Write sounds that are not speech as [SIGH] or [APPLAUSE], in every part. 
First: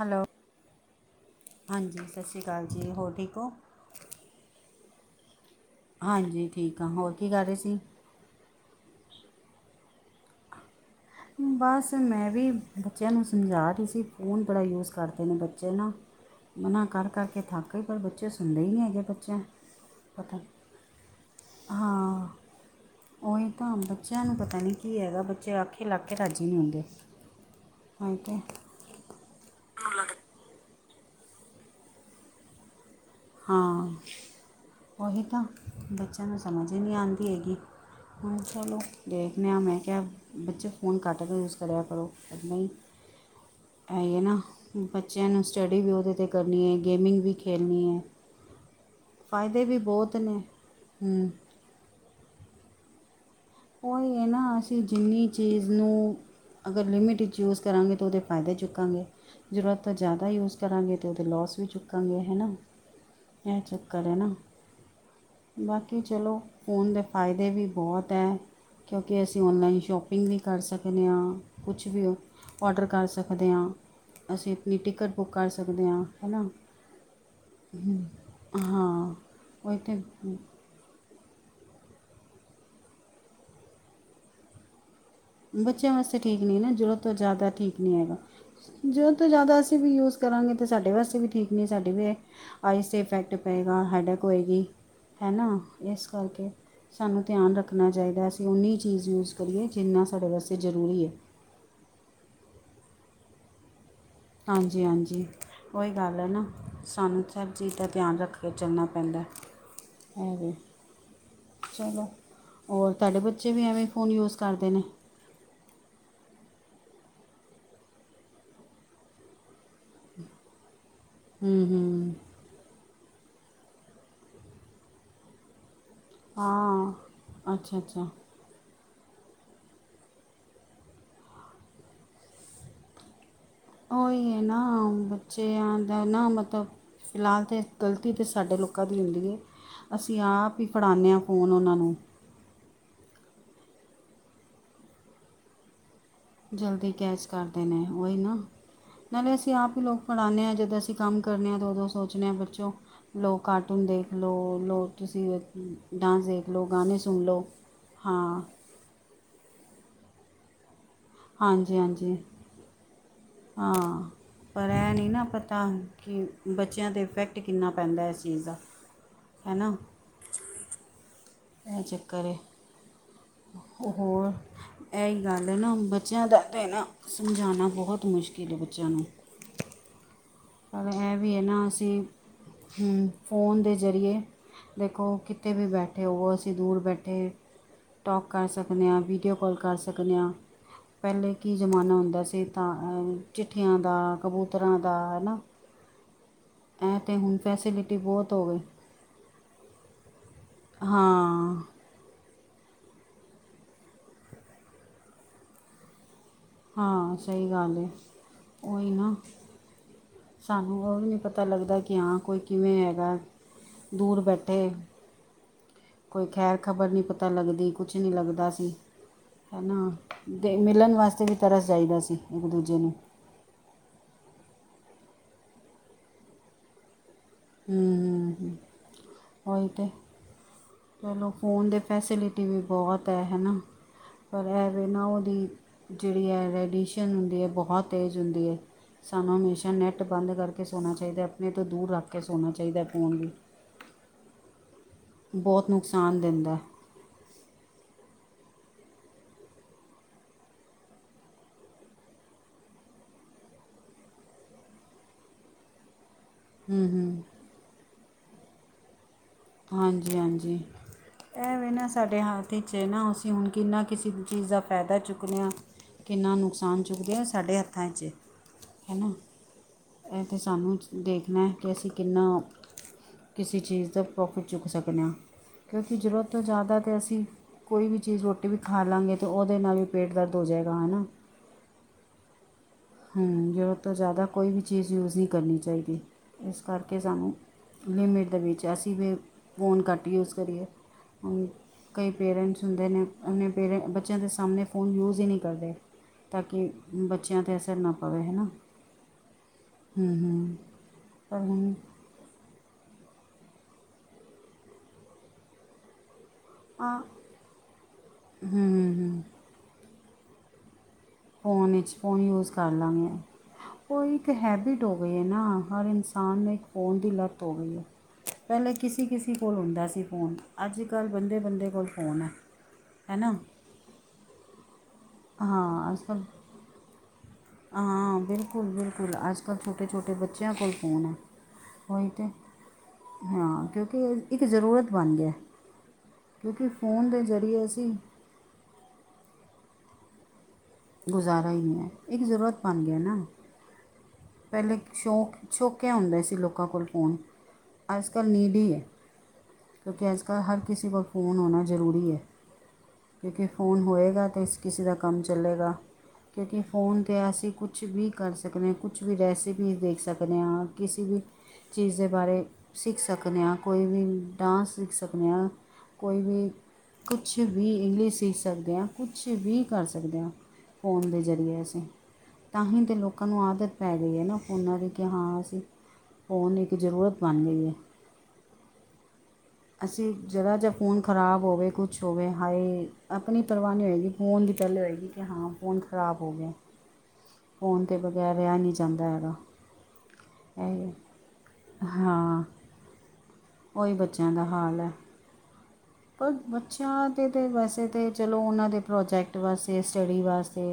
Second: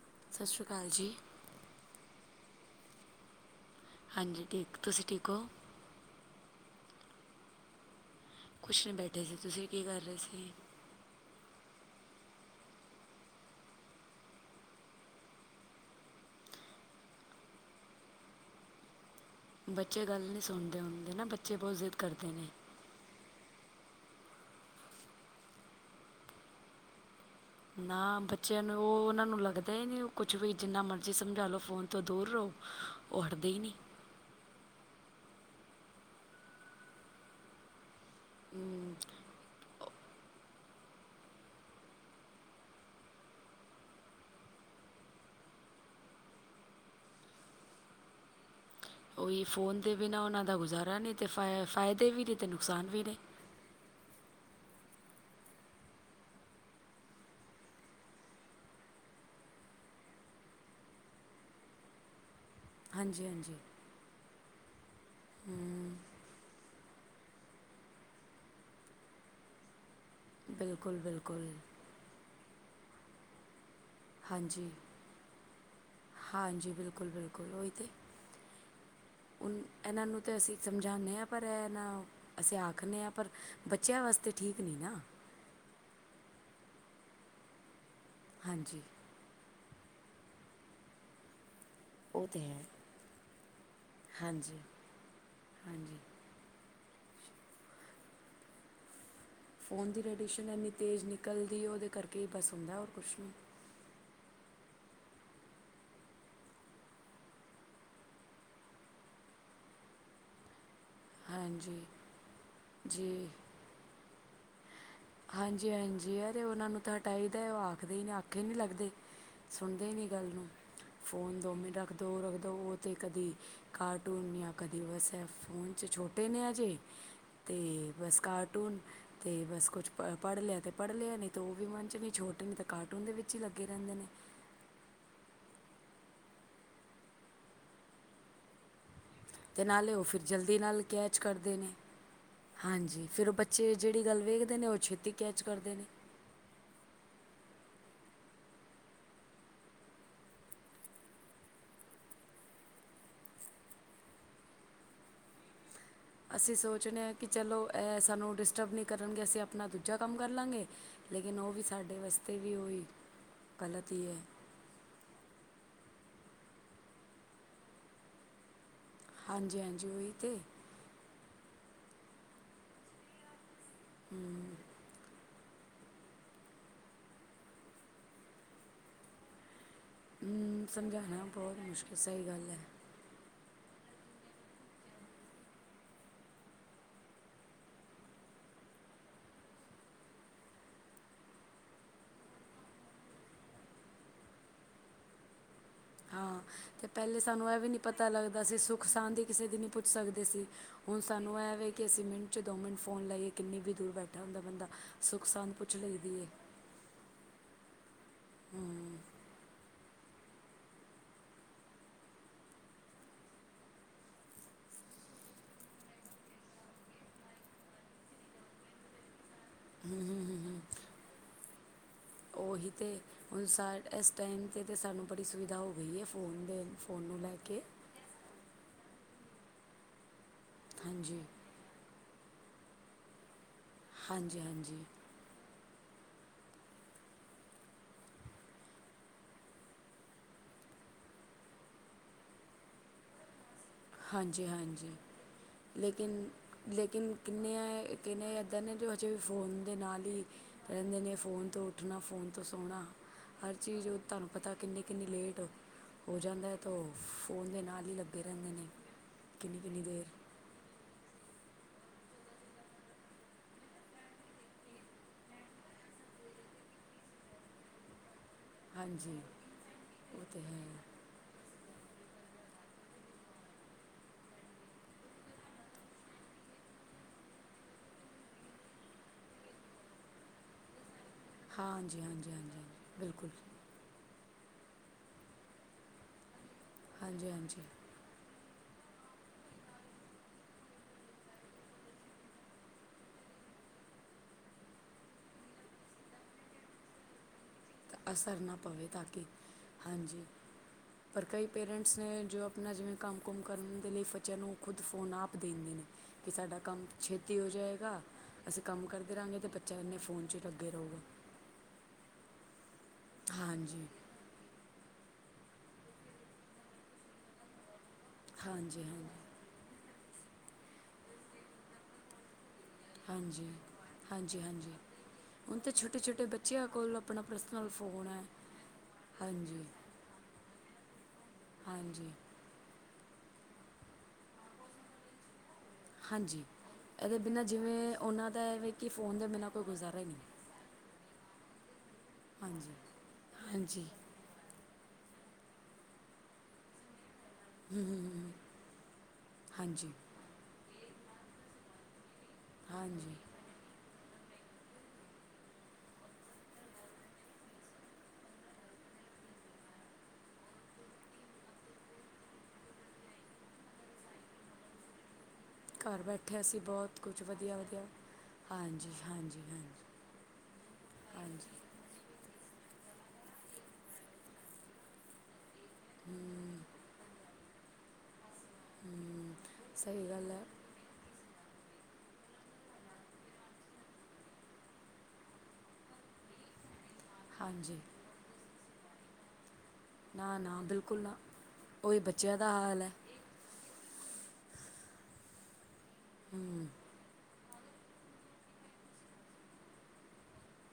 Hello. ਸਾਸ਼ਰੀ ਕਾਲ ਜੀ। ਹਾਂਜੀ, ਸਾਸ਼ਰੀ ਕਾਲ ਜੀ ਹੋਰ ਠੀਕ ਓ? ਹਾਂਜੀ ਠੀਕ, ਤੁਸੀਂ ਠੀਕ ਓ? ਹਾਂਜੀ ਠੀਕ ਆ, ਹੋਰ ਕੀ ਕਰ ਰ‌ਏ ਸੀ। ਕੁਛ ਨੀ ਬੈਠੇ ਸੀ, ਤੁਸੀਂ ਕੀ ਕਰ ਰ‌ਏ ਸੀ? ਬਾਸ, ਮੈਂ ਵੀ ਬੱਚਿਆਂ ਨੂੰ ਸਮਝਾ ਰਹੀ ਸੀ ਫੋਨ ਬੜਾ ਯੂਜ ਕਰਦੇ ਨੇ ਬੱਚੇ ਨਾ। ਮਨਾ ਕਰ- ਕਰ ਕੇ ਥੱਕ ਈ, ਪਰ ਬੱਚੇ ਸੁਣਦੇ ਈ ਨੀ ਹੈਗੇ, ਬੱਚਿਆਂ ਬੱਚੇ ਗੱਲ ਨੀ ਸੁਣਦੇ ਹੁੰਦੇ ਨਾ, ਬੱਚੇ ਬਹੁਤ ਜ਼ਿੱਦ ਕਰਦੇ ਨੇ ਉਵੇ ਤਾਂ ਬੱਚਿਆਂ ਨੂੰ ਪਤਾ ਨੀ ਕੀ ਹੈਗਾ, ਬੱਚੇ ਆਖੇ ਲਗਕੇ ਰਾਜ਼ੀ ਨੀ ਹੁੰਦੇ। ਹਾਂ ਨਾ ਤੇ ਬੱਚਿਆਂ ਨੂੰ ਉਹ ਉਹਨਾਂ ਨੂੰ ਲੱਗਦਾ ਈ ਨ‌ਈਂ ਕੁਛ ਵੀ, ਜਿੰਨਾ ਮਰਜ਼ੀ ਸਮਝਾ ਲਓ ਫੋਨ ਤੋਂ ਦੂਰ ਰ‌ਓ ਹਾਂ, ਉਹੀ ਤਾਂ ਬੱਚਿਆਂ ਨੂੰ ਸਮਝ ਈ ਨ‌ੀ ਆਂਦੀ ਹੈਗੀ। ਹਾਂ ਚਲੋ ਦੇਖਦੇ ਆਂ ਮੈਂ ਕਿਆ ਬੱਚੇ ਫ਼ੋਨ ਘੱਟ ਕੇ ਯੂਜ ਕਰਿਆ ਕਰੋ। ਪਰ ਨ‌ਈਂ ਹੈਗੇ ਨਾ, ਬੱਚਿਆਂ ਨੂੰ ਸਟੱਡੀ ਵੀ ਉਹਦੇ 'ਤੇ ਕਰਨੀ ਏ, ਗੇਮਿੰਗ ਵੀ ਖੇਲਣੀ ਐ। ਉਹੀ ਫੋਨ ਦੇ ਬਿਨਾਂ ਨੇ ਉਹਨਾਂ ਦਾ ਗੁਜ਼ਾਰਾ ਨ‌ਈਂ ਤੇ ਹੂੰ ਫਾਇ ਫਾਇਦੇ ਵੀ ਨੇ ਤੇ ਨੁਕਸਾਨ ਵੀ ਨੇ। ਉਈ ਐ ਨਾ ਅਸੀਂ ਜਿੰਨੀ ਚੀਜ਼ ਨੂੰ ਅਗਰ ਲਿਮਿਟ 'ਚ ਯੂਜ ਕਰਾਂਗੇ ਤੇ ਉਹਦੇ ਫਾਇਦੇ ਚੁੱਕਾਂਗੇ। ਜ਼ਰੂਰਤ ਤੋ ਜ਼ਿਆਦਾ ਯੂਸ ਕਰਾਂਗੇ ਤੇ ਉਹਦੇ ਲੋਸ ਵੀ ਚੁੱਕਾਂਗੇ ਹਨਾ। ਹਾਂਜੀ ਹਾਂਜੀ ਇਹ ਚੱਕਰ ਐ ਨਾ, ਬਾਕੀ ਚਲੋ ਫ਼ੋਨ ਦੇ ਫਾਇਦੇ ਵੀ ਬਹੁਤ ਐ। ਕਿਉਂਕਿ, ਅਸੀਂ ਔਨਲਾਈਨ ਸ਼ੋਪਿੰਗ ਵੀ ਕਰ ਬਿਲਕੁਲ ਸਕਦੇ ਆਂ। ਬਿਲਕੁਲ ਕੁਛ ਵੀ ਔਡਰ ਕਰ ਸਕਦੇ ਆਂ। ਅਸੀਂ ਹਾਂਜੀ ਅਪਣੀ ਟਿਕਟ ਬੁੱਕ ਕਰ ਸਕਦੇ ਆਂ, ਹੈਨਾ। ਹਾਂਜੀ ਬਿਲਕੁਲ ਬਿਲਕੁਲ ਉਹੀ ਤੇ ਹਾਂ, ਓ ਤੇ ਸਮਝਾਨੇ ਆਂ ਪਰ ਐ ਨਾ, ਅਸੀਂ ਆਖਨੇ ਆਂ ਪਰ, ਬੱਚਿਆਂ ਵਾਸਤੇ ਠੀਕ ਨੀਂ ਨਾ। ਬੱਚਿਆਂ ਵਾਸਤੇ ਠੀਕ ਨ‌ਈ ਨਾ, ਜ਼ਰੂਰਤ ਤੋਂ ਜ਼ਿਆਦਾ ਠੀਕ ਨਹੀਂ ਹੈਗਾ। ਹਾਂਜੀ ਜਰੂ ਰੂਤ ਤੋਂ ਜ਼ਿਆਦਾ ਅਸੀਂ ਵੀ ਯੂਜ ਕਰਾਂਗੇ ਤੇ ਸਾਡੇ ਵਾਸਤੇ ਵੀ ਠੀਕ ਕਿਨੀ ਸਾਡੀ ਵੀ ਏ, ਉਹ ਤੇ ਹੈ ਆਈਜ਼ 'ਤੇ ਇਫੈਕਟ ਪਏਗਾ, ਹਾਰਡੈਕ ਹਾਂਜੀ ਹੋਏਗੀ, ਹੈ ਨਾ। ਹਾਂਜੀ ਇਸ ਕਰਕੇ, ਸਾਨੂੰ ਧਿਆਨ ਰੱਖਣਾ ਚਾਹੀਦੈ, ਅਸੀਂ ਉਨੀ ਚੀਜ਼ ਯੂਜ਼ ਕਰੀਏ ਜਿੰਨਾ ਸਾ ਡੀਸ਼ਨ ਇੰਨੀ ਤੇਜ਼ ਨਿਕਲਦੀ, ਉਹਦੇ ਕਰਕੇ ਹੀ ਬਸ ਹੁੰਦਾ, ਹੋਰ ਕੁਛ ਨਹੀਂ। ਹਾਂਜੀ-ਹਾਂਜੀ ਉਹੀ ਗੱਲ ਹੈ ਨਾ, ਸਾਨੂੰ ਸਰ ਚੀਜ਼ ਦਾ ਧਿਆਨ ਰੱਖ ਕੇ ਚੱਲਣਾ ਪੈਂਦਾ। ਵੇ ਹਾਂਜੀ ਚਲੋ ਹੋਰ ਤੁਹਾਡੇ ਜੀ ਬੱਚੇ ਵੀ ਐਵੇਂ ਫ਼ੋਨ ਯੂਜ ਕਰਦੇ ਨੇ। ਹਾਂਜੀ-ਹਾਂਜੀ ਯਾਰ ਉਹਨਾਂ ਨੂੰ ਤਾਂ ਹਟਾਈ ਦਾ, ਉਹ ਆਖਦੇ ਹੀ ਨਹੀਂ ਆਖੇ ਨੀ ਲੱਗਦੇ। ਸੁਣਦੇ ਨੀ ਗੱਲ ਨੂੰ ਫੋਨ ਦੋ ਹੂੰ ਮਿੰ ਰੱਖ ਹੂੰ ਦੋ ਰੱਖ, ਦ ਉਹ ਤਾਂ ਕਦੀ ਕਾਰਟੂਨ ਜਾਂ ਕਦੀ ਵਸੇ ਫੋਨ 'ਚ ਛੋਟੇ ਕੱਟੇ ਨੇ ਅਜੇ ਹਾਂ ਅੱਛਾ ਤੇ ਅੱਛਾ ਬਸ ਕਾਰਟੂਨ, ਤੇ ਬਸ ਕੁਛ ਪ, ਪੜ੍ਹ ਲਿਆ ਤੇ ਪੜ੍ਹ ਲਿਆ ਨਹੀਂ ਤੇ ਉਹ ਵੀ ਮਨ ਚ ਨਹੀਂ ਛੋਟ ਨ ਤਾਂ ਕਾਰਟੂਨ ਦੇ ਵਿੱਚ। ਚ ਹੀ ਲੱਗੇ ਰਹਿੰਦੇ ਨੇ। ਉਹੀ ਨਾ ਬੱਚਿਆਂ ਦਾ ਨਾ ਮਤਲਬ, ਫਿਲਹਾਲ ਤੇ ਗ਼ਲਤੀ ਤੇ ਸਾਡੇ ਲੋਕ ਕਦੀ ਲੈਂਦੀਏ, ਅਤੇ ਨਾਲੇ ਉਹ ਅਸੀਂ ਫਿਰ ਆਪ ਜਲਦੀ ਵੀ ਨਾਲ ਫੜਾਉਂਦੇ ਕੈਚ ਹਾਂ ਫ਼ੋਨ ਕਰਦੇ ਨੇ ਉਹਨਾਂ ਨੂੰ ਹਾਂਜੀ, ਫਿਰ ਉਹ ਬੱਚੇ ਜਿਹੜੀ ਗੱਲ ਵੇਖਦੇ ਨੇ ਉਹ ਛੇਤੀ ਕੈਚ ਕਰਦੇ ਨੇ। ਜਲਦੀ ਕੈਚ ਕਰਦੇ ਨੇ ਉਹੀ ਨ ਨਾਲੇ ਅਸੀਂ ਆਪ ਹੀ ਲੋਕ ਪੜ੍ਹਾਉਂਦੇ ਹਾਂ ਜਦੋਂ ਅਸੀਂ ਕੰਮ ਕਰਨੇ ਹਾਂ ਤਾਂ ਉਦੋਂ ਸੋਚਦੇ ਹਾਂ ਬੱਚੋਂ ਲੌ ਕਾਰਟੂਨ ਦੇਖ ਲਓ, ਲੋ ਤੁਸੀਂ ਡਾਂਸ ਦੇਖ ਅਸੀਂ ਲਓ ਗਾਣੇ ਸੋਚਦੇ ਹਾਂ ਸੁਣ ਕਿ ਲਓ ਚਲੋ ਇਹ ਸਾਨੂੰ ਹਾਂ ਡਿਸਟਰਬ ਨਹੀਂ ਕਰਨਗੇ। ਅਸੀਂ ਆਪਣਾ ਦੂਜਾ ਕੰਮ ਕਰ ਲਵਾਂਗੇ, ਲੇਕਿਨ ਓ ਵੀ ਹਾਂਜੀ ਸਾਡੇ ਹਾਂਜੀ ਵਾਸਤੇ ਵੀ ਓਹੀ ਹਾਂ। ਪਰ, ਐ ਨਹੀਂ ਨਾ ਪਤਾ ਕਿ ਬੱਚਿਆਂ 'ਤੇ ਇੰਪੈਕਟ ਕਿੰਨਾ ਪੈਂਦਾ ਇਸ ਚੀਜ਼ ਦਾ। ਹੈ ਹਾਂਜੀ-ਹਾਂਜੀ, ਓਹੀ ਤੇ। ਐ ਚੱਕਰ ਏ। ਹੋਰ ਐਈ ਸਾਡੇ ਨਾ, ਬੱਚਿਆਂ ਦਾ ਐ ਏ ਨਾ, ਸਮਝਾਣਾ ਬਹੁਤ ਮੁਸ਼ਕਿਲ ਹੈ ਬੱਚਿਆਂ ਨੂੰ। ਪਰ ਇਹ ਸਮਝਾਉਣਾ ਵੀ ਏ ਬਹੁਤ ਨਾ ਮੁਸ਼ਕਿਲ ਅਸੀਂ ਸਹੀ ਗੱਲ ਹੈ ਹੂ ਫ਼ੋਨ ਦੇ ਜ਼ਰੀਏ, ਦੇਖੋ ਕਿਤੇ ਵੀ ਬੈਠੇ ਹੋਵੋ, ਅਸੀਂ ਦੂਰ ਬੈਠੇ ਟੋਕ ਕਰ ਸਕਦੇ ਆਂ, ਵੀਡੀਓ ਕੋਾਲ ਕਰ ਸਕਦੇ ਆਂ। ਪਹਿਲੇ ਕੀ ਜ਼ਮਾਨਾ ਹੁੰਦਾ ਸੀ ਤਾਂ ਚਿੱਠੀਆਂ ਦਾ, ਕਬੂਤਰਾਂ ਦਾ ਹੈਨਾਂ। ਹਾਂ, ਤੇ ਪਹਿਲੇ ਸਾਨੂੰ ਇਹ ਵੀ ਨਹੀਂ ਫੈਸਿਲਿਟੀ ਪਤਾ ਬਹੁਤ ਲੱਗਦਾ ਹੋ ਗਈ ਸੀ ਸੁ ਖ-ਸਾਂਦ ਹੀ ਕਿਸੇ ਦੀ ਨਹੀਂ ਪੁੱਛ ਸਕਦੇ ਸੀ, ਹੁਣ ਸਾਨੂੰ ਐ ਹਾਂ ਵੇ ਕਿ ਅਸੀਂ ਮਿੰਟ 'ਚ ਦੋ ਮਿੰਟ ਫੋਨ ਲਾਈਏ, ਕਿੰਨੀ ਕੁ ਦੂਰ ਬੈਠਾ ਹੁੰਦਾ ਬੰਦਾ, ਸੁੱਖ ਸਾਂਦ ਪੁੱਛ ਲਈਦੀ ਏ। ਹਾਂ, ਸਹੀ ਗੱਲ ਏ। ਓਹੀ ਨਾ ਸਾਨੂੰ ਓਹ ਵੀ ਨਹੀਂ ਪਤਾ ਲੱਗਦਾ ਕਿ ਹਾਂ ਕੋਈ ਕਿਵੇਂ ਹੈਗੈ। ਦੂਰ ਬੈਠੇ। ਕੋਈ ਖੈਰ ਖ਼ਬਰ ਨੀ ਪਤਾ ਲੱਗਦੀ, ਕੁਛ ਨਹੀਂ ਲੱਗਦਾ ਸੀ, ਹੈਨਾ। ਤੇ ਮਿਲਣ ਵਾਸਤੇ, ਵੀ ਤਰਸ ਜਾਈਦਾ ਸੀ। ਇੱਕ ਓਹੀ ਦੂਜੇ ਤੇ। ਨੂੰ ਹੁਣ ਸਾਰ, ਇਸ ਟਾਈਮ 'ਤੇ ਤੇ ਸਾਨੂੰ ਬੜੀ ਸੁਵਿਧਾ ਹੋ ਗਈ ਏ ਫੋਨ ਦੇ, ਫੋਨ ਨੂੰ ਲੈ ਕੇ। ਹੂੰ- ਹੂੰ-ਹੂੰ, ਉਹੀ ਤੇ, ਹਾਂਜੀ ਚਲੋ। ਫੋਨ ਦੇ ਫੈਸਿਲਿਟੀ ਵੀ ਬਹੁਤ ਹੈ, ਹੈਨਾ। ਹਾਂਜੀ ਪਰ ਐ ਹਾਂਜੀ ਵੇ ਨਾ ਉਹਦੀ ਜੇੜੀ ਇਹ ਰੈਡੀਏਸ਼ਨ ਹੁੰਦੀ ਐ, ਬਹੁਤ ਤੇਜ਼ ਹੁੰਦੀ ਐ। ਸਾਨੂੰ ਹਮੇਸ਼ਾ ਨੈੱਟ ਬੰਦ ਕਰਕੇ ਸੋਣਾ ਚਾਹੀਦੈ, ਅਪਣੇ ਤੋਂ ਦੂਰ ਰੱਖ ਕੇ ਸੋਣਾ ਚਾਹੀਦੈ ਫੋਨ ਵੀ। ਹਾਂਜੀ-ਹਾਂਜੀ, ਬਹੁਤ ਨੁਕਸਾਨ ਲੇਕਿਨ, ਦਿੰਦਾ ਲੇਕਿਨ ਕਿੰਨੇ ਆਏ, ਕਿੰਨੇ ਈ ਇਧਰ ਨੇ ਹੋ ਹਜੇ ਵੀ ਫ਼ੋਨ ਦੇ ਨਾਲ ਹੀ ਕੈਂਦੇ ਨੇ, ਫੋਨ ਤੋਂ ਉੱਠਣਾ, ਫੋਨ ਤੋਂ ਸੋਣਾ ਹਰ ਚੀਜ਼ ਉਹ ਤੁਹਾਨੂੰ ਪਤਾ ਕਿੰਨੀ-ਕਿੰਨੀ ਲੇਟ ਹੋ ਜਾਂਦਾ ਹੈ ਹੂੰ ਹੂੰ ਫੋਨ ਦੇ ਨਾਲ ਹੀ ਲੱਗੇੇ ਰਹਿੰਦੇ ਨੇ ਕਿੰਨੀ ਕਿੰਨੀ ਦੇਰ ਹਾਂਜੀ-ਹਾਂਜੀ ਇਹਵੇਂ ਨਾ ਸਾਡੇ ਹੱਥ 'ਚ ਹੈ ਨਾ ਅਸੀਂ ਹੁਣ ਕਿੰਨਾ ਕਿਸੇ ਚੀਜ਼ ਦਾ ਫਾਇਦਾ ਚੁੱਕਦੇ ਹਾਂ। ਕਿੰਨਾ ਨੁਕਸਾਨ ਚੁੱਕਦੇ ਏਂ ਸਾਡੇ ਹੱਥਾਂ 'ਚ ਏ। ਹੈਨਾ ਹਾਂਜੀ ਇਹ ਉਹ ਤੇ ਤਾਂ ਹੈ ਸਾਨੂੰ ਦੇਖਣਾ ਮੈਂ ਕਿਹਾ, ਅਸੀਂ ਕਿਨਾ ਕਿਸੀ ਚੀਜ਼ ਦਾ ਪ੍ਰੋਫਿਟ ਚੁੱਕ ਸਕਦੇ ਹਾਂ। ਕਿਉਂਕਿ ਜ਼ਰੂਰਤ ਤੋਂ ਜ਼ਿਆਦਾ ਤੇ ਅਸੀਂ ਕੋਈ ਵੀ ਚੀਜ਼, ਰੋਟੀ ਵੀ ਖਾ ਲਾਂਗੇ ਤੇ ਓਦੇ ਨਾਲ ਵੀ ਪੇਟ ਦਰਦ ਹੋ ਜਾਵੇਗਾ, ਹੈਨਾ। ਹਾਂਜੀ, ਹਾਂਜੀ, ਹਾਂਜੀ, ਹਾਂਜੀ। ਬਿਲਕੁਲ ਹੂੰ, ਜ਼ਰੂਰਤ ਤੋਂ ਜ਼ਿਆਦਾ ਕੋਈ ਵੀ ਚੀਜ਼ ਯੂਜ਼ ਨਹੀਂ ਕਰਨੀ ਚਾਹੀਦੀ। ਇਸ ਕਰਕੇ ਹਾਂਜੀ ਸਾਨੂੰ ਹਾਂਜੀ ਲਿਮਿਟ ਦੇ ਵਿੱਚ, ਅਸੀਂ ਵੀ ਫੋਨ ਘੱਟ ਯੂਜ ਕਰੀਏ। ਕਈ ਪੇਰੈਂਟਸ ਹੁੰਦੇ ਨੇ, ਅਨੇ ਪੇਰੈਂ ਬੱਚਿਆਂ ਦੇ ਸਾਹਣੇ ਫੋਨ ਯੂਜ ਹੀ ਨਹੀਂ ਕਰਦੇ। ਤਾਂ ਕਿ ਬੱਚਿਆਂ ਤੇ ਅਸਰ ਨਾ ਪਵੇ ਹੈ ਅਸਰ ਨਾ ਪਵੇ ਤਾਂ ਕਿ, ਹੂੰ ਹਾਂਜੀ। ਹੂੰ ਪਰ ਕਈ ਪੇਰੈਂਟਸ ਨੇ ਜੋ ਆਪ ਆਪਣਾ ਜਿਵੇਂ ਕੰਮ ਕੁਮ ਕਰਨ ਦੇ ਲਈ ਬੱਚਿਆਂ ਨੂੰ ਖੁਦ ਫੋਨ ਆਪ ਦੇਂਦੇ ਨੇ, ਬਈ ਸਾਡਾ ਕੰਮ ਆ ਛੇਤੀ ਹੋ ਜਾਏਗਾ, ਹੂੰ ਅਸੀਂ ਕੰਮ ਹੂੰ ਕਰਦੇ ਹੂੰ ਰਾਂਗੇ ਤੇ ਬਚਿਆਂ ਨੇ ਫ਼ੋਨ ਚ ਅੱਗੇ ਰਹੋਗੇ। ਫੋਨ ਵਿਚ, ਫੋਨ ਯੂਜ ਕਰ ਲਾਂਗੇ। ਹਾਂਜੀ। ਉਹ ਇੱਕ ਹੈਬਿਟ ਹੋ ਗਈ ਹੈ ਨਾ ਹਰ ਇਨਸਾਨ ਨੂੰ ਇੱਕ ਫੋਨ ਦੀ ਲਤ ਹੋ ਗਈ ਹੈ। ਪਹਿਲੇ ਹਾਂਜੀ ਹਾਂਜੀ ਕਿਸੀ-ਕਿਸੀ ਕੋਲ ਹੁੰਦਾ ਸੀ ਫੋਨ ਅੱਜ ਕੱਲ ਬੰਦੇ-ਬੰਦੇ ਕੋਲ ਫੋਨ ਹੈ। ਹੈ ਨਾ ਹਾਂਜੀ, ਹਾਂਜੀ, ਹਾਂਜੀ। ਹੁਣ ਤਾਂ ਹਾਂ ਅੱਜ ਕੱਲ੍ਹ ਛੋਟੇ-ਛੋਟੇ ਬੱਚਿਆਂ ਕੋਲ ਆਪਣਾ ਪਰਸਨਲ ਫੋਨ ਹਾਂ ਹੈ। ਬਿਲਕੁਲ ਬਿਲਕੁਲ ਅੱਜ ਕੱਲ੍ਹ ਹਾਂਜੀ। ਛੋਟੇ ਛੋਟੇ ਬੱਚਿਆਂ ਕੋਲ ਫੋਨ ਐ। ਹਾਂਜੀ। ਹਾਂ ਕਿਉਂਕਿ ਇੱਕ ਜ਼ਰੂਰਤ ਬਣ ਗਿਆ। ਹਾਂਜੀ ਕਿਉਂਕਿ ਫ਼ੋਨ ਇਹਦੇ ਦੇ ਬਿਨਾਂ ਜ਼ਰੀਏ ਅਸੀਂ ਜਿਵੇਂ ਉਹਨਾਂ ਦਾ ਐਵੇਂ ਕਿ ਫੋਨ ਦੇ ਬਿਨਾਂ ਕੋਈ ਗੁਜ਼ਾਰਾ ਹੀ ਨਹੀਂ। ਗੁਜ਼ਾਰਾ ਹੀ ਨਹੀਂ ਹੈ ਇੱਕ ਜ਼ਰੂਰਤ ਹਾਂਜੀ ਬਣ ਗਿਆ ਨਾ ਹਾਂਜੀ। ਪਹਿਲੇ ਸ਼ੌਕ ਸ਼ੋਕੇ ਹੁੰਦੇ ਸੀ ਲੋਕਾਂ ਕੋਲ ਫੋਨ। ਅਜ ਕੱਲ੍ਹ ਨੀਡੀ ਹੀ ਹੈ ਹਾਂਜੀ ਕਿਉਂਕਿ ਅਜ ਕੱਲ ਹਰ ਕਿਸੀ ਕੋਲ ਫ਼ੋਨ ਹੋਣਾ ਜ਼ਰੂਰੀ ਹੈ। ਹਾਂਜੀ। ਕਿਉਂਕਿ ਫੋਨ ਹੋਏਗਾ ਤੇ ਕਿਸੇ ਦਾ ਕੰਮ ਚੱਲੇਗਾ। ਕਿਉਂਕਿ ਫੋਨ 'ਤੇ ਅਸੀਂ ਕੁਛ ਵੀ ਕਰ ਸਕਨੇ। ਕੁਛ ਵੀ ਰੈਸਪੀਜ਼ ਦੇਖ ਸਕਦੇ ਹਾਂ ਕਿਸੀ ਵੀ ਚੀਜ਼ ਦੇ ਬਾਰੇ ਸਿੱਖ ਸਕਦੇ ਹਾਂ ਕੋਈ ਵੀ ਡਾਂਸ ਸਿੱਖ ਸਕਦੇ ਹਾਂ ਘਰ ਕੋਈ ਬੈਠੇ ਵੀ ਅਸੀਂ ਬਹੁਤ ਕੁਝ ਕੁਛ ਵਧੀਆ ਵੀ ਵਧੀਆ ਇੰਗਲਿਸ਼ ਸਿੱਖ ਸਕਦੇ ਹਾਂ ਹਾਂਜੀ ਕੁਛ ਹਾਂਜੀ ਵੀ ਕਰ ਹਾਂਜੀ ਸਕਦੇ ਹਾਂ। ਫੋਨ ਦੇ ਹਾਂਜੀ ਜ਼ਰੀਏ ਅਸੀਂ। ਤਾਂ ਹੀ ਤਾਂ ਲੋਕਾਂ ਨੂੰ ਆਦਤ ਪੈ ਗਈ ਹੈ ਨਾ ਫੋਨਾਂ ਦੀ ਕਿ ਹਾਂ ਅਸੀਂ ਫੋਨ ਹੂੰ ਇੱਕ ਜ਼ਰੂਰਤ ਬਣ ਗਈ ਹੈ। ਹੂੰ। ਸਹੀ ਅਸੀਂ ਗੱਲ ਹੈ ਜਰ੍ਹਾ ਜਾ ਫ਼ੋਨ ਖ਼ਰਾਬ ਹੋਵੇ ਕੁਛ ਹੋਵੇ ਹਾਏ ਆਪਣੀ ਪਰਵਾ ਨਹੀਂ ਹੋਏਗੀ ਫੋਨ ਦੀ ਪਹਿਲੇ ਹੋਏਗੀ ਕਿ ਹਾਂ ਫੋਨ ਖ਼ਰਾਬ ਹੋ ਗਿਆ ਹਾਂਜੀ ਫੋਨ ਦੇ ਬਗੈਰ ਰਿਹਾ ਨਹੀਂ ਜਾਂਦਾ ਹੈਗਾ ਨਾ-ਨਾ ਬਿਲਕੁਲ ਇਹ ਨਾ ਉਹੀ ਬੱਚਿਆਂ ਹਾਂ ਦਾ ਹਾਲ ਹੈ। ਉਹੀ ਬੱਚਿਆਂ ਦਾ ਹਾਲ ਹੈ। ਪਰ ਹੂੰ ਬੱਚਿਆਂ ਤੇ ਵੈਸੇ ਤਾਂ ਚਲੋ ਉਹਨਾਂ ਦੇ ਪ੍ਰੋਜੈਕਟ ਵਾਸਤੇ ਸਟੱਡੀ ਵਾਸਤੇ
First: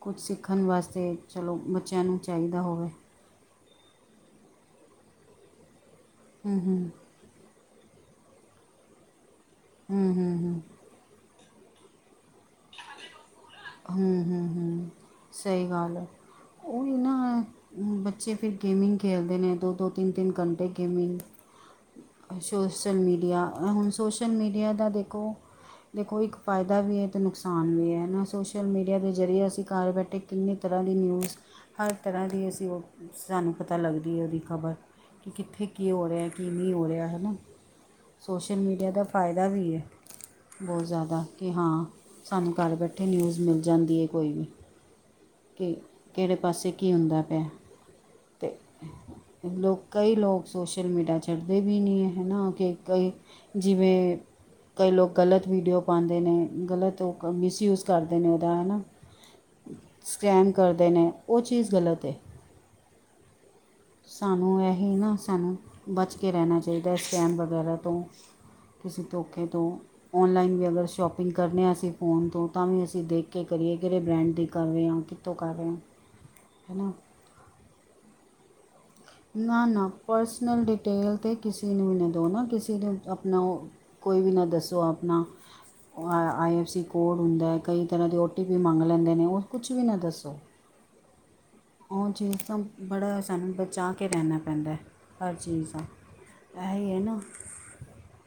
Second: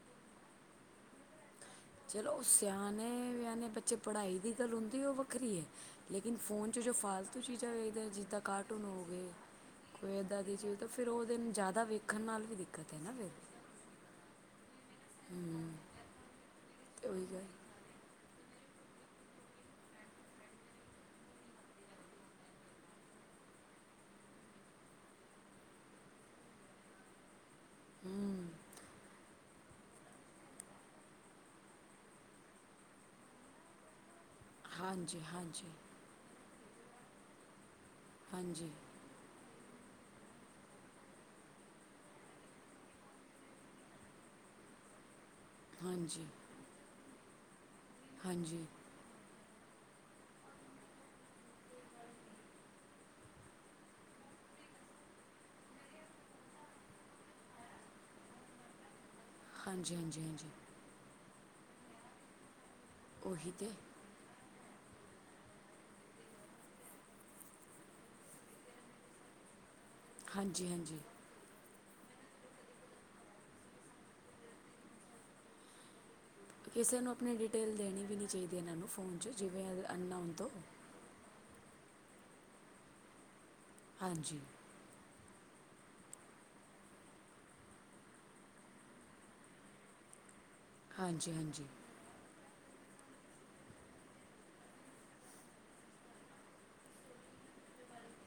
ਕੁਛ ਸਿੱਖਣ ਵਾਸਤੇ ਚਲੋ ਬੱਚਿਆਂ ਨੂੰ ਚਲੋ ਉਹ ਚਾਹੀਦਾ ਹੋਵੇ ਸਿਆਣੇ ਵਿਆਣੇ ਬੱਚੇ ਪੜ੍ਹਾਈ ਦੀ ਗੱਲ ਹੁੰਦੀ ਉਹ ਵੱਖਰੀ ਹੈ। ਲੇਕਿਨ ਹੂੰ ਫੋਨ 'ਚ ਹੂੰ ਜੋ ਫਾਲਤੂ ਚੀਜ਼ਾਂ ਦੇਖਦੇ ਜਿੱਦਾਂ ਕਾਰਟੂਨ ਹੋ ਗਏ ਹੂੰ ਕੋਈ ਹੂੰ ਇੱਦਾਂ ਦੀ ਹੂੰ ਚੀਜ਼ ਤਾਂ ਫਿਰ ਉਹ ਦਿਨ ਜ਼ਿਆਦਾ ਵੇਖਣ ਨਾਲ ਵੀ ਦਿੱਕਤ ਹੈ ਨਾ ਫਿਰ ਹੂੰ ਹੂੰ ਸਹੀ ਹੂੰ ਗੱਲ ਐ। [UNINTELLIGIBLE] ਬੱਚੇ ਫਿਰ ਗੇਮਿੰਗ ਖੇਲਦੇ ਨੇ ਦੋ- ਦੋ, ਤਿੰਨ- ਤਿੰਨ ਘੰਟੇ ਗੇਮਿੰਗ। ਸ਼ੋਸ਼ਲ ਮੀਡੀਆ ਹੁਣ ਸੋਸ਼ਲ ਮੀਡੀਆ ਦਾ ਦੇਖੋ ਦੇਖੋ ਇੱਕ ਫਾਇਦਾ ਵੀ ਹੈ ਤੇ ਨੁਕਸਾਨ ਵੀ ਹੈ ਨਾ ਹੂੰ ਸੋਸ਼ਲ ਮੀਡੀਆ ਦੇ ਜ਼ਰੀਏ ਅਸੀਂ ਘਰ ਬੈਠੇ ਕਿੰਨੇ ਤਰ੍ਹਾਂ ਦੀ ਨਿਊਜ਼ ਹਰ ਤਰ੍ਹਾਂ ਦੀ ਅਸੀਂ ਉਹ ਸਾਨੂੰ ਪਤਾ ਲੱਗਦੀ ਹੈ ਉਹਦੀ ਖਬਰ, ਹਾਂਜੀ ਕਿ ਕਿੱਥੇ ਹਾਂਜੀ ਕੀ ਹੋ ਰਿਹਾ। ਕਿ ਨਹੀਂ ਹੋ ਰਿਹਾ ਹੈ ਨਾ, ਸੋਸ਼ਲ ਹਾਂਜੀ ਮੀਡੀਆ ਦਾ ਫਾਇਦਾ ਵੀ ਹੈ, ਬਹੁਤ ਜ਼ਿਆਦਾ ਕਿ ਹਾਂ ਸਾਨੂੰ ਘਰ ਬੈਠੇ ਨਿਊਜ਼ ਮਿਲ ਜਾਂਦੀ ਹੈ ਕੋਈ ਵੀ, ਕਿ ਹਾਂਜੀ ਕਿਹੜੇ ਪਾਸੇ ਕੀ ਹੁੰਦਾ ਪਿਆ। ਤੇ ਹਾਂਜੀ ਲੋਕ ਕਈ ਲੋਕ ਸੋਸ਼ਲ ਮੀਡੀਆ ਛੜਦੇ ਵੀ ਨਹੀਂ ਹੈ ਨਾ ਕਿ ਕਈ ਜਿਵੇਂ ਕਈ ਲੋਕ ਗਲਤ ਵੀਡੀਓ ਪਾਉਂਦੇ ਨੇ, ਗਲਤ ਉਹ ਮਿਸਯੂਜ ਕਰਦੇ ਨੇ ਉਹਦਾ ਹੈ ਨਾ, ਹਾਂਜੀ ਹਾਂਜੀ ਸਕੈਮ ਹਾਂਜੀ ਕਰਦੇ ਨੇ ਉਹ ਚੀਜ਼ ਗਲਤ ਏ। ਉਹੀ ਤੇ ਸਾਨੂੰ ਇਹ ਨਾ ਸਾਨੂੰ ਬਚ ਕੇ ਰਹਿਣਾ ਚਾਹੀਦਾ ਸਕੈਨ ਵਗੈਰਾ ਤੋਂ ਕਿਸੇ ਧੋਖੇ ਤੋਂ ਔਨਲਾਈਨ ਵੀ ਹਾਂਜੀ ਅਗਰ ਸ਼ੋਪ ਹਾਂਜੀ ਸ਼ੋਪਿੰਗ ਕਰਨੇ ਹਾਂ ਅਸੀਂ ਫੋਨ ਤੋਂ ਤਾਂ ਵੀ ਅਸੀਂ ਦੇਖ ਕੇ ਕਰੀਏ ਕਿਹੜੇ ਬ੍ਰੈਂਡ ਦੀ ਕਰ ਰਹੇ ਹਾਂ, ਕਿੱਥੋਂ ਕਰ ਰਹੇ ਹਾਂ। [INAUDIBLE] ਕਿਸੇ ਨੂੰ ਆਪਣੀ ਡਿਟੇਲ ਦੇਣੀ ਵੀ ਨੀ ਚਾਹੀਦੀ ਇਹਨਾਂ ਨੂੰ ਫੋਨ 'ਚ ਜਿਵੇਂ ਨਾ- ਨਾ ਅਨਨੋਨ ਤੋਂ ਪਰਸਨਲ। ਡਿਟੇਲ 'ਤੇ ਕਿਸੇ ਨੂੰ ਵੀ ਨਾ ਦਉ ਨਾ ਕਿਸੇ ਨੂੰ ਆਪਣਾ ਕੋਈ ਵੀ ਹਾਂਜੀ ਨਾ ਦੱਸੋ ਆਪਣਾ ਆ ਆਈ ਐੱਫ ਸੀ ਕੋਡ ਹੁੰਦਾ ਕਈ ਤਰਾ ਦੇ ਓ ਟੀ ਪੀ ਮੰਗ ਲੈਂਦੇ ਨੇ ਉਹ ਕੁਛ ਵੀ ਨਾ ਦੱਸੋ। ਹਾਂਜੀ- ਹਾਂਜੀ। ਓ ਚੀਜ ਦਾ ਬੜਾ ਸਾਨੂੰ ਬਚਾ ਕਰਕੇ ਰਹਿੰਣਾ ਪੈਂਦਾ, ਹਰ ਚੀਜ਼ ਦਾ, ਅਹਿ ਹੈ ਨਾ।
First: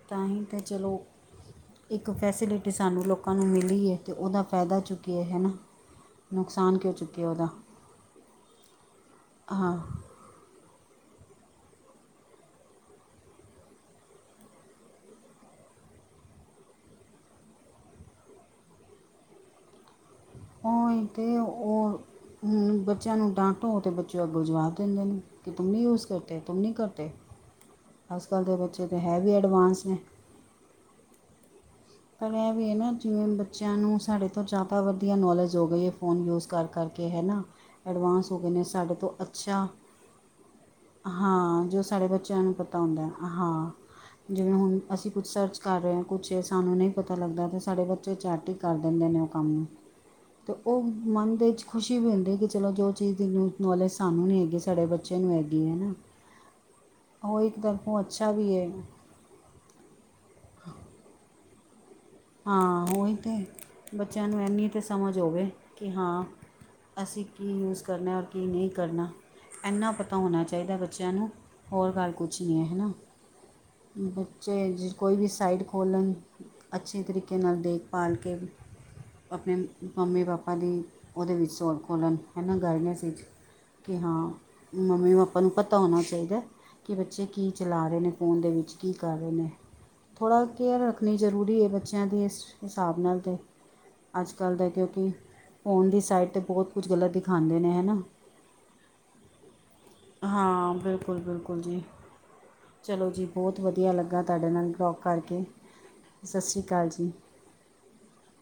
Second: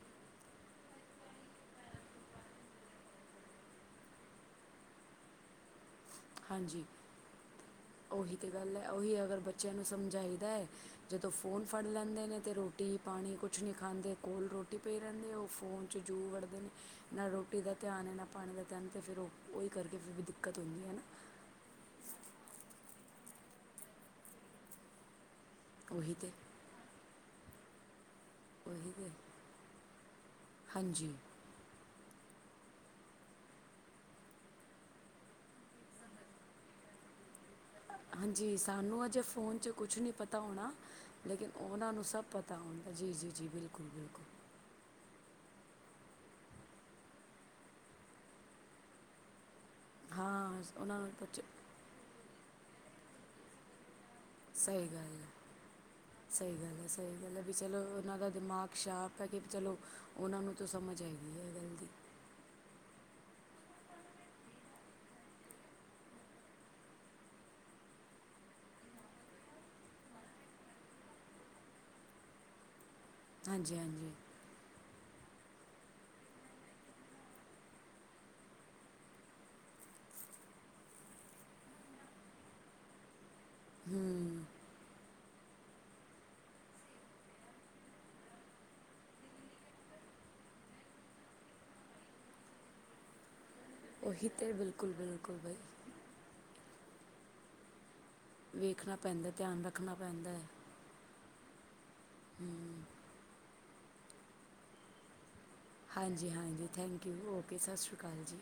ਤਾਂ ਹੀ ਤਾਂ ਚਲੋ ਇੱਕ ਫੈਸਿਲਿਟੀ ਸਾਨੂੰ ਲੋਕਾਂ ਨੂੰ ਮਿਲੀ ਹੈ ਤੇ ਉਹਦਾ ਫਾਇਦਾ ਚੁੱਕਿਆ ਹਨਾ। ਹਾਂਜੀ। ਉਹੀ ਤਾਂ ਗੱਲ ਹੈ ਉਹੀ ਅਗਰ ਬੱਚਿਆਂ ਹਾਂ ਨੂੰ ਸਮਝਾਈਦਾ ਹੈ। ਜਦੋਂ ਫੋਨ ਫੜ ਲੈਂਦੇ ਨੇ ਤਾਂ ਰੋਟੀ -ਪਾਣੀ ਕੁਛ ਨਈ ਖਾਂਦੇ, ਕੋਲ ਰੋਟੀ ਪਈ ਰਹਿੰਦੇ ਉਹ ਫੋਨ ਜੂ ਵੜਦੇ ਨੇ ਨਾ ਰੋਟੀ ਦਾ ਧਿਆਨ ਹੈ ਨਾ ਪਾਣੀ ਦਾ ਧਿਆਨ ਤੇ ਫਿਰ ਉਹੀ ਕਰਕੇ ਫਿਰ ਦਿੱਕਤ ਹੁੰਦੀ ਹੈ ਉਹਹੀ ਨਾ ਅਤੇ ਉਹ ਬੱਚਿਆਂ ਨੂੰ ਡਾਂਟੋ ਅਤੇ ਬੱਚੇ ਅੱਗੋਂ ਜਵਾਬ ਦਿੰਦੇ ਨੇ। ਕਿ ਤੂੰਮ ਨਹੀਂ ਯੂਜ ਉਹੀ ਤੇ ਕਰਤੇ, ਤੂੰਮ ਨਹੀਂ ਕਰਦੇ ਅੱਜ ਕੱਲ ਦੇ ਬੱਚੇ ਉਹੀ ਤਾਂ ਤੇ ਹੈ ਵੀ ਐਡਵਾਂਸ ਨੇ। ਹਾਂਜੀ। ਪਰ ਇਹ ਵੀ ਹੈ ਨਾ ਜਿਵੇਂ ਬੱਚਿਆਂ ਨੂੰ ਸਾਡੇ ਤੋਂ ਜ਼ਿਆਦਾ ਵਧੀਆ ਨੌਲੇਜ ਹੋ ਗਈ ਹੈ ਫੋਨ ਯੂਜ਼ ਕਰਕੇ। ਕੇ ਹੈਨਾ। ਐਡਵਾਂਸ ਹੋ ਗਏ ਹਾਂਜੀ ਨੇ ਸਾਡੇ ਸਾਨੂੰ ਤੋਂ ਅਜੇ ਫ਼ੋਨ ਅੱਛਾ। 'ਚ ਕੁਛ ਨਹੀਂ ਪਤਾ ਹੋਣਾ ਲੇਕਿਨ ਹਾਂ। ਜੋ ਉਹਨਾਂ ਸਾਡੇ ਸਭ ਬੱਚਿਆਂ ਨੂੰ ਪਤਾ ਹੁੰਦਾ ਜੀ ਜੀ ਜੀ ਹਾਂ। ਬਿਲਕੁਲ ਬਿਲਕੁਲ ਜਿਵੇਂ ਹੁਣ ਅਸੀਂ ਕੁੱਛ ਸਰਚ ਕਰ ਰਹੇ ਹਾਂ। ਕੁੱਛ ਸਾਨੂੰ ਨਹੀਂ ਪਤਾ ਲੱਗਦਾ ਤਾਂ ਸਾਡੇ ਬੱਚੇ ਚੈਟ ਹੀ ਕਰ ਦਿੰਦੇ ਨੇ ਉਹ ਕੰਮ ਨੂੰ। ਤੇ ਹਾਂ ਉਹ ਉਹਨਾਂ ਨੂੰ ਮਨ ਪੁੱਛ ਦੇ ਵਿੱਚ ਖੁਸ਼ੀ ਵੀ ਹੁੰਦੀ ਕਿ ਚਲੋ ਜੋ ਚੀਜ਼ ਨੂੰ ਨੌਲੇਜ ਸਾਨੂੰ ਨੀ ਹੈਗੀ ਸਾਡੇ ਸਹੀ ਗੱਲ ਬੱਚੇ ਹੈ ਨੂੰ ਹੈਗੀ ਹਨਾਂ। ਸਹੀ ਗੱਲ ਹੈ, ਸਹੀ ਗੱਲ ਹੈ ਵੀ ਚਲੋ ਉਹਨਾਂ ਦਾ ਵੀ ਹੈ ਦਿਮਾਗ ਸ਼ਾਰਪ ਮ ਕੇਹਾ ਚਲੋ, ਉਹਨਾਂ ਨੂੰ ਤਾਂ ਸਮਝ ਹਗੀ ਇਹ ਗੱਲ ਦੀ। ਹਾਂ। ਉਹੀ ਤਾਂ, ਬੱਚਿਆਂ ਨੂੰ ਇੰਨੀ ਤਾਂ ਸਮਝ ਹੋਵੇ, ਕਿ ਹਾਂ ਅਸੀਂ ਕੀ ਯੂਜ ਕਰਨਾ ਔਰ ਕੀ ਨਈ ਕਰਨਾ। ਇਨਾ ਪਤਾ ਹੋਣਾ ਚਾਹੀਦਾ ਬੱਚਿਆਂ ਨੂੰ ਹੋਰ ਗੱਲ ਕੁਛ ਨਈ ਹੈ ਹਨਾ। ਹਾਂਜੀ ਹਾਂਜੀ ਬੱਚੇ ਜ ਕੋਈ ਵੀ ਸਾਈਡ ਖੋਲ ਲੈਣ ਅੱਛੇ ਤਰੀਕੇ ਨਾਲ ਦੇਖਭਾਲ ਕੇ ਆਪਣੇ ਮੰਮੀ -ਪਾਪਾ ਦੀ, ਉਹਦੇ ਵਿੱਚ ਸੋ ਖੋਲਣ ਹੈਨਾ, ਗਾਈਡਨੈਸ ਇਚ। ਕਿ ਹਾਂ। ਮੰਮੀ- ਪਾਪਾ ਨੂੰ ਪਤਾ ਹੋਣਾ ਚਾਈਦਾ। ਕਿ ਬੱਚੇ ਕੀ ਚਲਾ ਰਹੇ ਨੇ, ਫ਼ੋਨ ਦੇ ਵਿੱਚ ਕੀ ਕਰ ਰੇ ਨੇ। ਥੋੜ੍ਹਾ ਕੇਅਰ ਰੱਖਣੀ ਜ਼ਰੂਰੀ ਏ ਬੱਚਿਆਂ ਦੇ ਇਸ ਹਿਸਾਬ ਨਾਲ 'ਤੇ। ਉਹੀ ਤੇ ਆੱਜ-ਕਾੱਲ‌ ਦਾ ਬਿਲਕੁਲ ਕਯੋਕਿ ਬਿਲਕੁਲ ਬਈ ਫੋਨ ਦੀ ਸਾਈਡ ਤੇ ਬੋਹਤ ਕੁੱਜ ਗਲਤ ਦਿਖਾਂਦੇ ਨੇ ਹਨਾ। ਵੇਖਨਾ ਪੈਂਦਾ ਧੇਆਨ ਰ ਹਾਂ, ਬਿਲਕੁੱਲ-ਬਿਲਕੁੱਲ ਜੀ। [INAUDIBLE] ਚਲੋ ਜੀ ਬੋਤ ਵਦੀਆ ਲੱਗਾ ਤਾਡੇ ਨਾਲ [UNINTELLIGIBLE] ਕਾਰਕੇ ਹਾਂਜੀ, ਹਾਂਜੀ ਥੈਂਕ ਯੂ ਓਕੇ ਸਾਸ਼੍ਰੀ ਕਾਲ ਜੀ